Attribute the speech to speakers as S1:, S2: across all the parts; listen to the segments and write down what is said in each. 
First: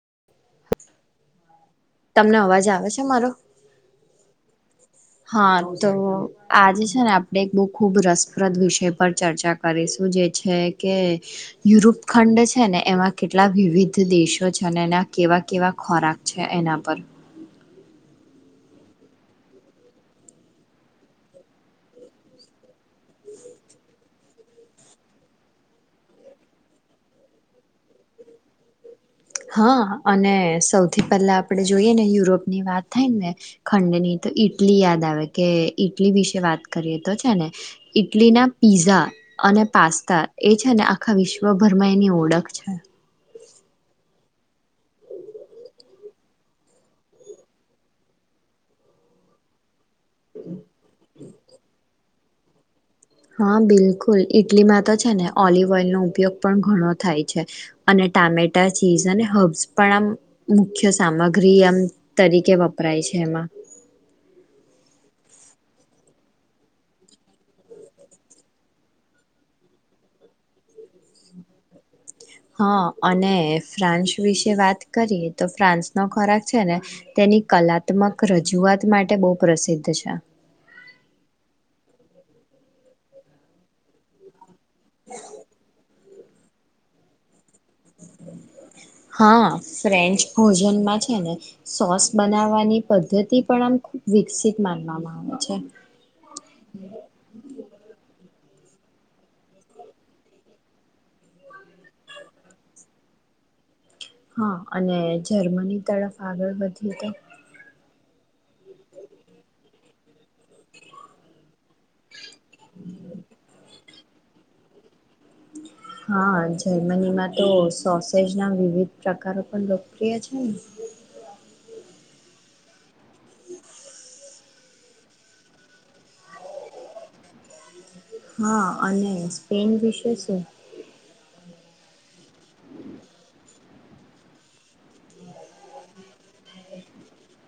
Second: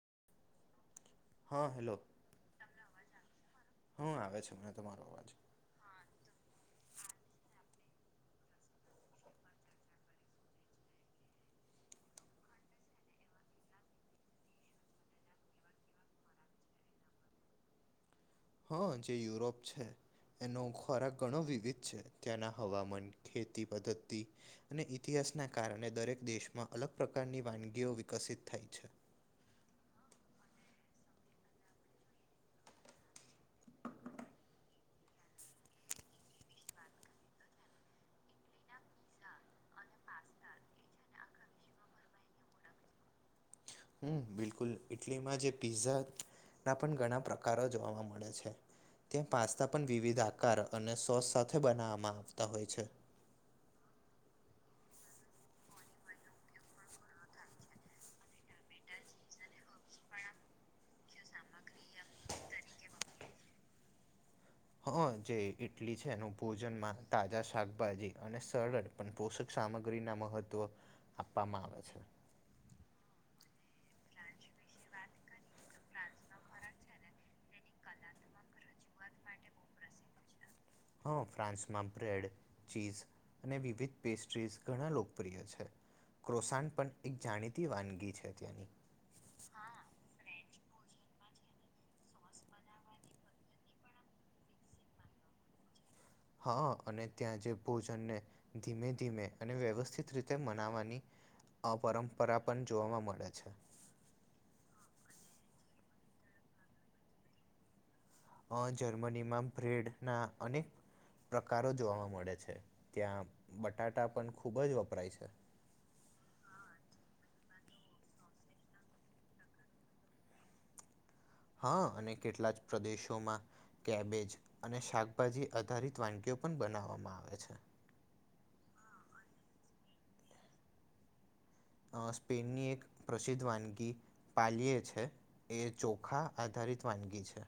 S1: [unintelligible]
S2: હા, હેલો
S1: તમને અવાજ આવે છે મારો?
S2: હું આવે છે મને તમારો અવાજ
S1: હા તો આજે છે ને આપણે એક ખૂબ ખૂબ રસપ્રદ વિષય પર ચર્ચા કરીશું જે છે કે યુરોપ ખંડ છે ને એમાં કેટલા વિવિધ દેશો છે અને એના કેવા કેવા ખોરાક છે એના પર.
S2: હા જે યુરોપ છે એનો ખોરાક ઘણો વિવિધ છે ત્યાંના હવામાન ખેતી પદ્ધતિ અને ઈતિહાસના કારણે દરેક દેશમાં અલગ પ્રકારની વાનગીઓ વિકસિત થાય છે.
S1: હા અને સૌથી પહેલા આપડે જોઈએ ને યુરોપ ની વાત થાય ને ખંડની તો ઈ ટલી યાદ આવે કે ઈટલી વિશે વાત કરીએ તો છે ને ઈટલી ના પીઝા અને પાસ્તા એ છે ને આખા વિશ્વભરમાં એની ઓળખ છે.
S2: હમ્મ. બિલકુલ ઈટલીમાં જે પીઝા ના પણ ઘણા પ્રકારો જોવા મળે છે. ત્યાં પાસ્તા પણ વિવિધ આકાર અને સોસ સાથે બનાવામાં આવતા હોય છે.
S1: હા બિલકુલ ઈટલીમાં તો છે ને ઓલિવ ઓઇલનો ઉપયોગ પણ ઘણો થાય છે અને ટામેટા ચીઝ અને હબ્સ પણ આમ મુખ્ય સામગ્રી આમ તરીકે વપરાય છે એમાં.
S2: હા જે ઈ-ઈટલી છે એનું ભોજનમાં તાજા શાકભાજી અને સરળ પણ પોષક સામગ્રી ના મહત્વ આપવામાં આવે છે.
S1: હા અને ફ્રાન્સ વિશે વાત કરીએ તો ફ્રાન્સનો ખોરાક છે ને તેની કલાત્મક રજૂઆત માટે બહુ પ્રસિદ્ધ છે.
S2: હ ફ્રાન્સમાં બ્રેડ ચીઝ અને વિવિધ પેસ્ટ્રીસ ઘણા લોકપ્રિય છે. ક્રોસાન પણ એક જાણીત
S1: હા ફ્રેન્ચ ખોજ જોન માં છે ને સોસ બનાવવાની પદ્ધતિ પણ આમ ખુબ વિકસિત માનવામાં આવે છે.
S2: હા અને ત્યાં જે ભોજનને ધીમે ધીમે અને વ્યવસ્થિત રીતે મનાવાની આ પરંપરા પણ જોવાવા મળે છે.
S1: હા અને જર્મની તરફ આગળ વધએ તો
S2: અહ જર્મનીમાં બ્રેડના અને પ્રકારો જોવા મળે છે. ત્યાં બટ ટાટા પણ ખુબ જ વપરાય છે.
S1: હા જર્મનીમાં તો સોસેજ ના વિવિધ પ્રકારો પણ લોકપ્રિય છે ને?
S2: હા અને કેટલા જ પ્રદેશોમાં કેબેજ અને શાકભાજી આધારિત વાનગીઓ પણ બનાવવામાં આવે છે.
S1: હા અને સ્પેન વિશે શું?
S2: અહ સ્પેનની એક પ્રસિદ્ધ વાનગી પાલયે છે એ ચોખા આધારિત વાનગી છે.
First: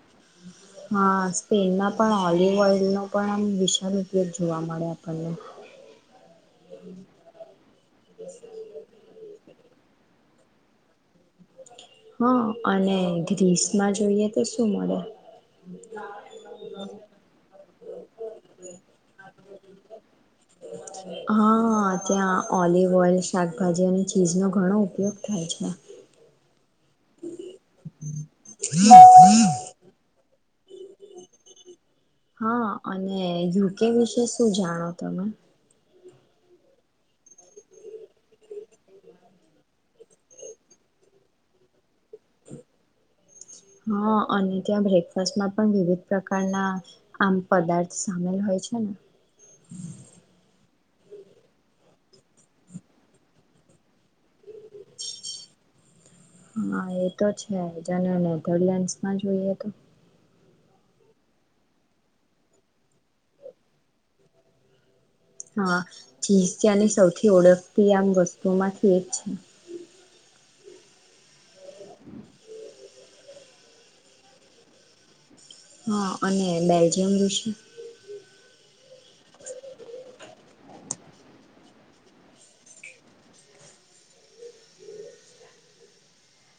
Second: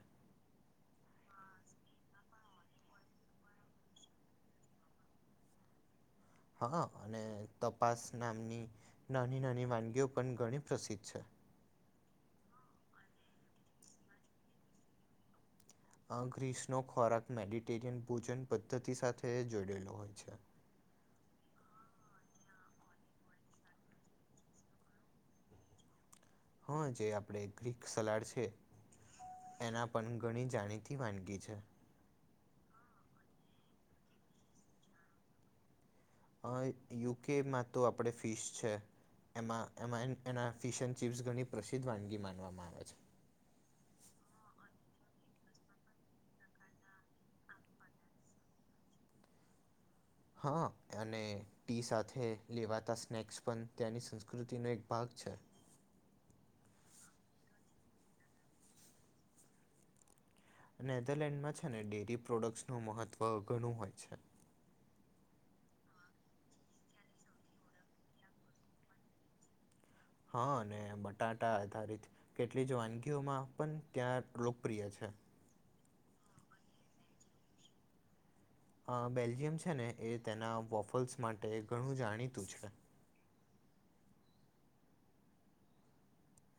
S1: હા સ્પેનમાં પણ ઓલિવ ઓઈલનો પણ આ વિશાળ ઉપયોગ જોવા મળે આપણને.
S2: હા અને તપાસ નામની નાની નાની વાનગીઓ પણ ઘણી પ્રસિદ્ધ છે.
S1: હા અને ગ્રીસમાં જોઈએ તો શું મળે?
S2: અ ગ્રીસનો ખોરાક મેડિટેરિયન ભોજન પદ્ધતિ સાથે જોડેલો હોય છે
S1: હાઆ. ત્યાં ઓલિવ ઓઇલ શાકભાજી અને ચીઝનો ઘણો ઉપયોગ થાય છે.
S2: હા જે આપડે ગ્રીક સલાડ છે એના પણ ઘણી જાણીતી વાનગી છે.
S1: હા અને યુકે વિશે શું જાણો તમે?
S2: અહ યુકેમાં તો આપણે ફીશ છે, એમાં એમાં એના ફિશન ચિપ્સ ઘણી પ્રસિદ્ધ વાનગી માનવામાં આવે છે.
S1: હા અને ત્યાં બ્રેકફાસ્ટમાં પણ વિવિધ પ્રકારના આમ પદાર્થ સામેલ હોય છે ને?
S2: હ અને ટી સાથે લેવાતા સ્નેક્સ પણ ત્યાંની સંસ્ કૃતિનો એક ભાગ છે.
S1: હા એ તો છેજને નેધરલેન્ડસમાં જોઈએ તો?
S2: નેધરલેન્ડમાં છે ને ડેરી પ્રોડક્ટ નું મહત્વ ઘણું હોય છે.
S1: હા ચીઝ ત્યાંની સૌથી ઓળખતી આમ વસ્તુમાંથી એ છે.
S2: હા ને બટાટ ધ કેટલી જવાનગી માં પણ ત્યાં લોકપ્રિય છે.
S1: હા અને બેલ્જિયમ વૉફેલ્સ
S2: અ બેલ્જિયમ છે ને એ તેના વોફલ્સ માટે ઘણું જાણીતું છે.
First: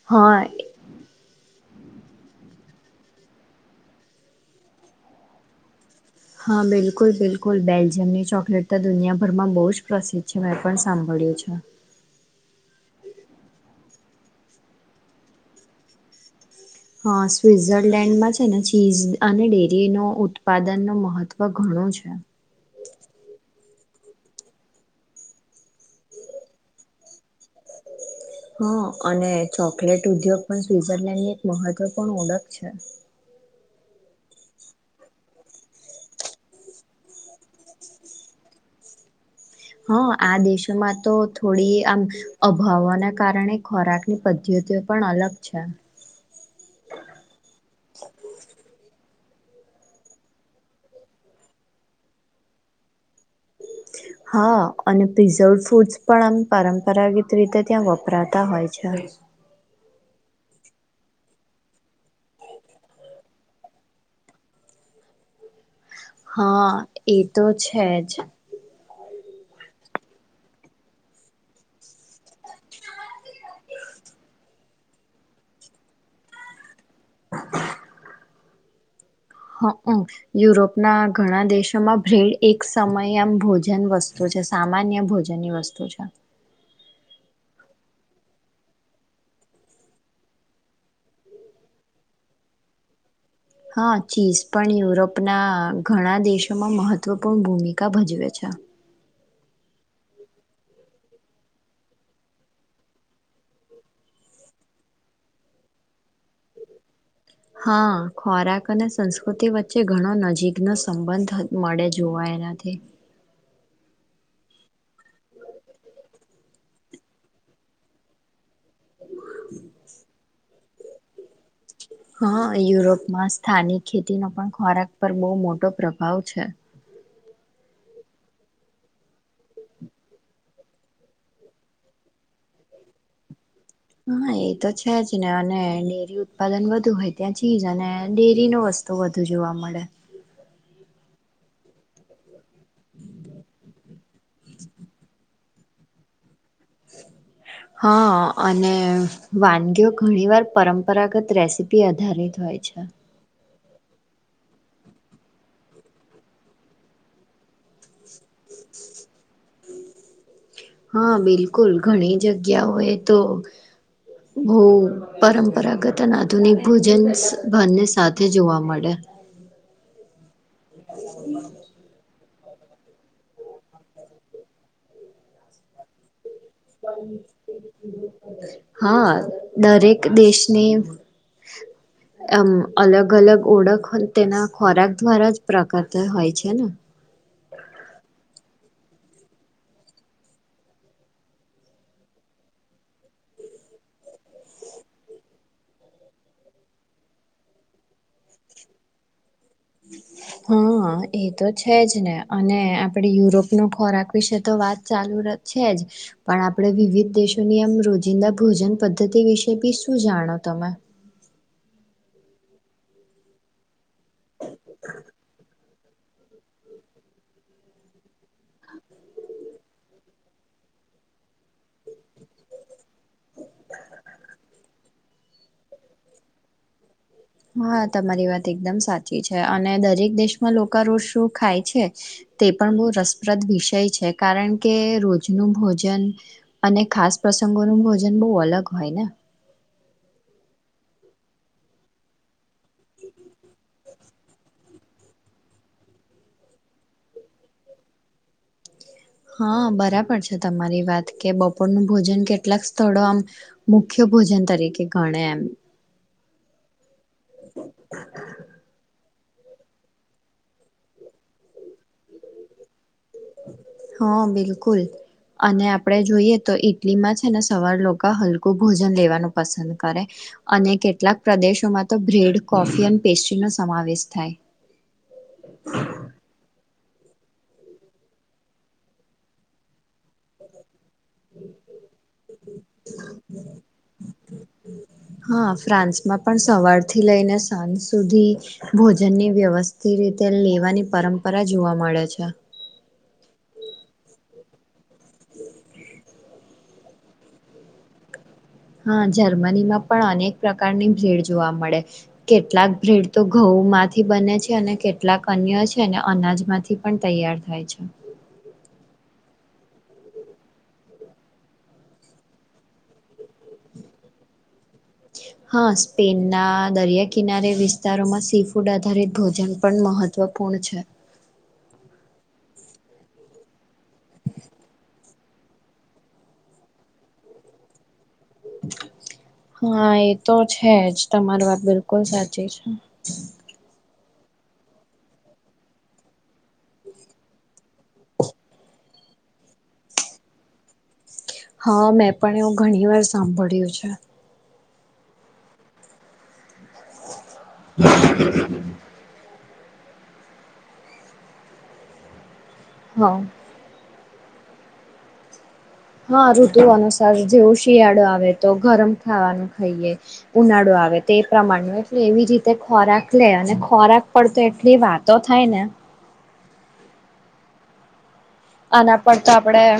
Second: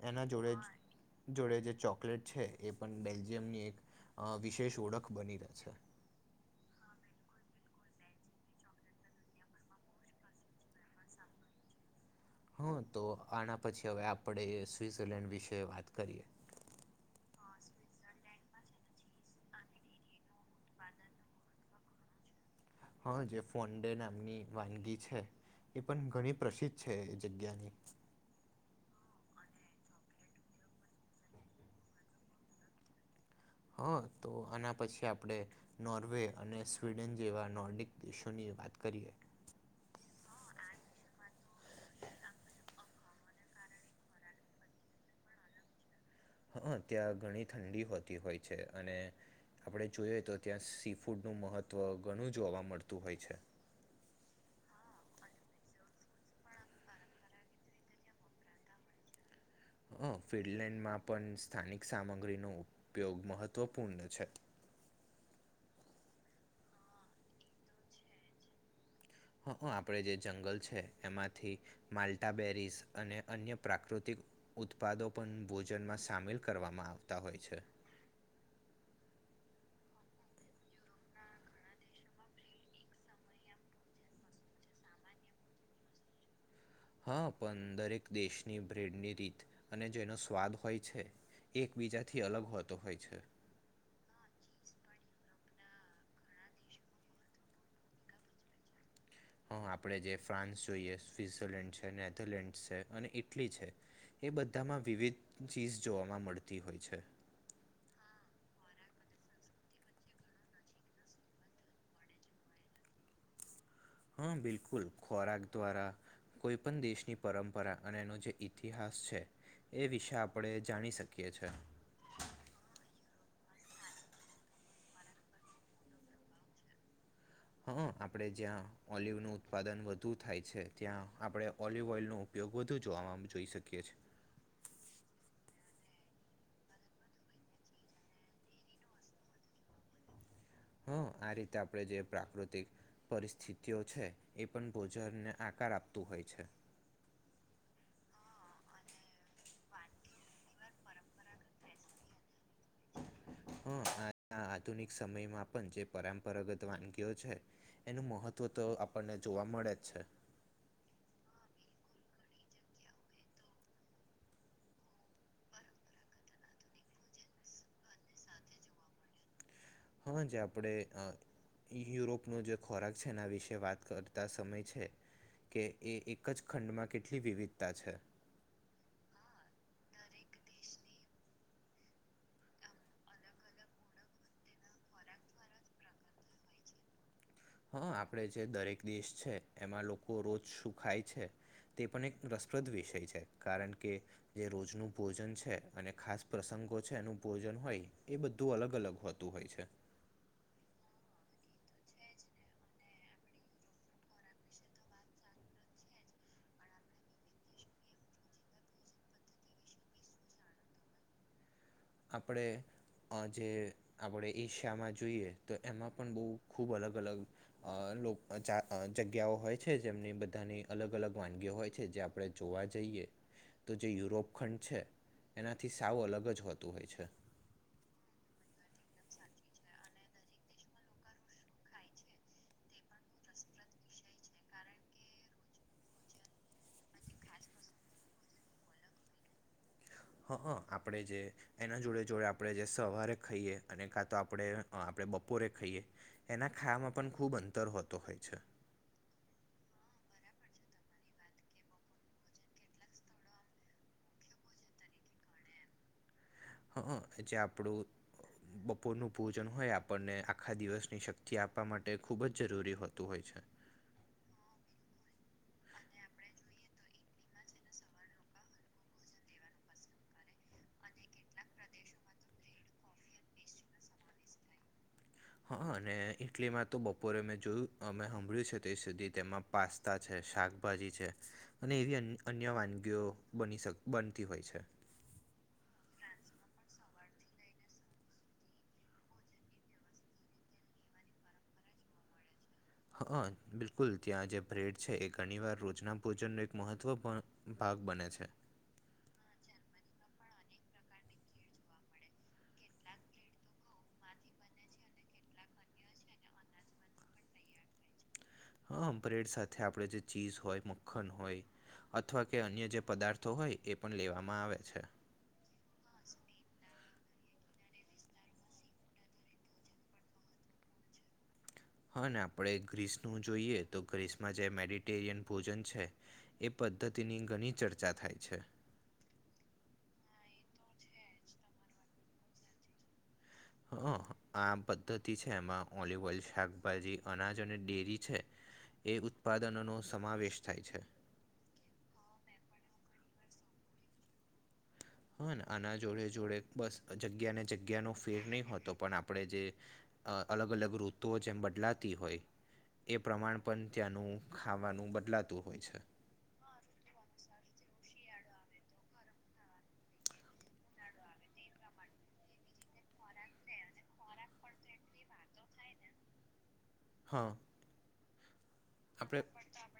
S2: એના
S1: હા
S2: જોડે જોડે જે. ચોકલેટ છે, એ પણ બેલ્જીિયમની એક વિશેષ ઓળખ બની રહે છે.
S1: હા બિલકુલ બિલકુલ બેલ્જિયમની ચોકલેટ તો દુનિયાભરમાં બહુ જ પ્રસિદ્ધ છે, મેં પણ સાંભળ્યું છે.
S2: હા, તો આના પછી હવે આપણે સ્વઝરલેન્ડ વિશે વાત કરીએ.
S1: હા સ્વિઝરલેન્ડમાં છે, ને ચીઝ અને ડેરી નો ઉત્પાદન ન મહત્વ ઘણું છે.
S2: હા જે ફોડે નામની વાનગી છે એ પણ ઘણી પ્રસિદ્ધ છે એ જગ્યાની.
S1: હા અને ચોકલેટ ઉદ્યોગ પણ સ્વઝરલેન્ડ ની એક મહત્વપૂર્ણ ઓળખ છે.
S2: હા તો આના પછી આપણે નોર્વે અને સ્વીડન જેવા નોર્ડિક દેશોની વાત કરીએ.
S1: હા આ દેશોમાં તો થોડી આમ અભાવના કારણે ખોરાકની પદ્ધતિઓ પણ અલગ છે.
S2: હા, ત્યાં ઘણી ઠંડી હોતી હોય છે અને આપણે જોઈએ તો ત્યાં સી ફૂડનું મહત્ત્વ ઘણું જોવા મળતું હોય છે.
S1: હા અને પ્રિઝર્વડ ફૂડસ પણ આમ પરંપરાગત રીતે ત્યાં વપરાતા હોય છે.
S2: હ, ફિનલેન્ડમાં પણ સ્થાનિક સામગ્રીનો ઉપયોગ મહત્વપૂર્ણ છે.
S1: હા એ તો છે જ.
S2: હ આપણે જે જંગલ છે, એમાંથી માલ્ટાબેરીસ અને અન્ય પ્રાકૃતિક ઉત્પાદો પણ ભોજનમાં સામેલ કરવામાં આવતા હોય છે.
S1: હમ યુરોપના ઘણા દેશોમાં ભ્રેડ એક સમય આમ ભોજન વસ્તુ છે, સામાન્ય ભોજનની વસ્તુ છે.
S2: હા, પણ દરેક દેશની બ્રેડની રીત અને જેનો સ્વાદ હોય છે. એકબીજાથી અલગ હોતો હોય છે.
S1: હા, ચીસ પણ યુરોપના ઘણા દેશોમાં મહત્વપૂર્ણ ભૂમિકા ભજવે છે.
S2: હા આપણે જે ફ્રાન્સ જોઈએ સ્વઝરલેન્ડ છે, નેધરલેન્ડ છે અને ઈટલી છે, એ બધામાં વિવિધ ચીઝ જોવાવામાં મળતી હોય છે.
S1: હા, ખોરાક અને સંસ્કૃતિ વચ્ચે ઘણો નજીકનોમ સંબંધ મળે જોવા એનાથી.
S2: હા, બિલકુલ ખોરાક દ્વારા કોઈ પણ દેશની પરંપરા અને એનો જે ઇતિહાસ છે, એ વિશે આપણેે જાણી શકીએ છીએ.
S1: હા યુરોપમાં સ્થાનિક ખેતીનો પણ ખોરાક પર બહુ મોટો પ્રભાવ છે.
S2: હા, આપણેે જ્યાં ઓલિવ નું ઉત્પાદન વધુ થાય છે, ત્યાં આપડે ઓલિવ ઓઈલ ન ઉપયોગ વધુ જોવા જોઈ શકીએ. છીએ
S1: હા એ તો છે જ ને અને અને ડેરી ઉત્પાદન વધુ હોય ત્યાં ચીજ અને ડેરી ન વસ્તુ વધુ જોવા મળે.
S2: હ, આ રીતે આપડે જે પ્રાકૃત પરિસ્થિતિઓ છે. એ પણ બોજારને કાર આપતું હોય છે.
S1: હા અને વાનગીઓ ઘણી વાર પરંપરાગત રેસીપી આધારિત હોય છે.
S2: હા આ આધુનિક સમયમાં પણ જે પરંપરાગત વાનગીઓ છે, એનું મહત્વ તો તો આપણને જોવા મળે અચ્છા.
S1: હા બિલકુલ ઘણી જગ્યાઓ એ તો બહ પરંપરાગત અને આધુનિક ભોજન ભરને સાથે જોવા મળે.
S2: હા જ ક આપણેે યુરોપ ન જે ખોરાક છે, એના વિશે વાત કરતા સમય છે, કે એ એક જ ખંડમાં કેટલી વિવિધતા છે
S1: હા દરેક દેશની આમ અલગ અલગ ઓળખ તેના ખોરાક દ્વારા જ પ્રકારતા હોય છે ને
S2: હા આપડે જે દરેક દેશ છે એમાં લોકો રોજ શું ખાય છે તે પણ એક રસપ્રદ વિષય છે કારણ કે જે રોજનું ભોજન છે અને ખાસ પ્રસંગો છે એનું ભોજન હોય એ બધું અલગ અલગ હોતું હોય છે
S1: હા એ તો છે જ ને અને આપણે યુરોપનો ખોરાક વિશે તો વાત ચાલુ છે જ પણ આપણે વિવિધ દેશોની આમ રોજિંદા ભોજન પદ્ધતિ વિશે બી શું જાણો તમે
S2: આપણે આ જે આપણે એશિયામાં જોઈએ તો એમાં પણ બહુ ખૂબ અલગ અલગ અ લો જગ્યાઓ હોય છે જેમની બધી બધની અલગ અલગ વાનગીઓ હોય છે જે આપડણે જોવા જઈએ તો જે યુરોપ ખંડ છે એનાથી સાવ અલગ જ હોત તો હોય છે
S1: હા તમારી વાત એકદમ સાચી છે અને દરેક દેશમાં લોકો રોજ શો ખાય છે તે પણ બહુ રસપ્રદ વિષય છે કારણ કે રોજનું ભોજન અને ખાસ પ્રસંગોનું ભોજન બહુ અલગ હોય ને
S2: હા આપણેે જે એના જોડે જોડે આપણે જે સવારે ખાઈએ અને કા તો આપણે આપણે બપોરે ખાઈએ એના ખામાં પણ ખૂબ અંતર હોતો હોય છે
S1: હા બરાબર છે તમારી વાત કે બપોરનું ભોજન કેટલાક સ્થળો આમ મુખ્ય ભોજન તરીકે ગણે એમ
S2: હ જે આપણું બપોરનું પૂજન હોય આપણને આખા દિવસની શક્તિ આપવા માટે ખુબ જ જરૂરી હોત
S1: હા બિલકુલ અને આપણે જોઈએ તો ઈટલીમાં છે ને સવાર લોકો હલકું ભોજન લેવાનું પસંદ કરે અને કેટલાક પ્રદેશોમાં તો બ્રેડ કોફી અને પેસ્ટ્રી નો સમાવેશ થાય
S2: હા અને ઇટલીમાં તો બપોરે મેં જોયું અમે સાંભળ્યું છે ત્યા સુધી તેમાં પાસ છે શાકભાજી છે અને એવી અન્ય વાનગીઓ બની બનતી હોય છે
S1: થી લઈને સાંજ સુધી ભોજનની વ્યવસ્થિત રીતે લેવાની પરંપરા જોવા મળે છે
S2: હ બિલકુલ ત્યાં જે ભ્રેડ છે એ ઘણીવાર રોજના ભોજનનો એક મહત્વપૂર્ણ ભાગ બને છે
S1: હા જર્મનીમાં પણ અનેક પ્રકારની ભીડ જોવા મળે કેટલાક ભીડ તો ઘઉં માંથી બને છે અને કેટલાક અન્ય છે અને અનાજમાંથી પણ તૈયાર થાય છે
S2: હમ બ્રેડ સાથે આપડ જે ચીઝ હોય મખન હોય અથવા કે અન્ય જે પદાર્થો હોય એ પણ લેવામાં આવે છે
S1: હા સ્પેનના દરિયા કિનારે વિસ્તારોમાં સી ફૂડ આધારિત ભોજન પણ મહત્વપૂર્ણ છે
S2: હા આપડણે ગ્રીસ નું જોઈએ તો ગ્રીસમાં જે મેડિટેરિયન ભોજન છે એ પદ્ધતિની ઘણી ચર્ચા થાય છે
S1: હા એ તો છે જ તમારી વાત બિલકુલ સાચી છે
S2: હ આ પદ્ધતિ છે એમાં ઓલિવ ઓલ શાકભાજી અનાજ અને ઈ છે એ ઉત્પાદનોનો સમાવેશ થાય છે
S1: હા મેં પણ એવું ઘણી વાર સાંભળ્યું છે
S2: હ ને આના જોડે જોડે બસ જગ્યાને જગ્યાનો ફેર નહીં હોતો પણ આપણે જે અ અલગ અલગ ઋતુઓ જેમ બદલાતી હોય એ
S1: હા.
S2: પ્રમાણ પણ ત્યાંનું ખાવાનું બદલાતું હોય છે
S1: હા ઋતુ અનુસાર જેવું શિયાળો આવે. તો ગરમ ખાવાનું ખાઈએ ઉનાળો આવે તે પ્રમાણ એટલે એવી રીતે ખોરાક લે અને ખોરાક પડતો એટલી વાતો થાય ને.
S2: હા.
S1: આના પર
S2: આપણે
S1: તો આપણેે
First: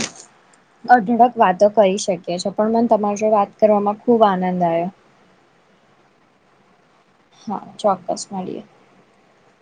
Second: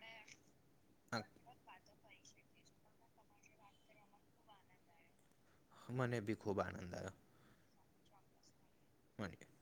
S1: અઢળક વાતો કરી શકીએ. છે પણ મને તમાર જોડે વાત કરવામાં ખુબ આનંદ આયો.
S2: મને ભી ખુબ આનંદ આયો.
S1: હા ચોક્કસ મળીએ.
S2: મળીયે.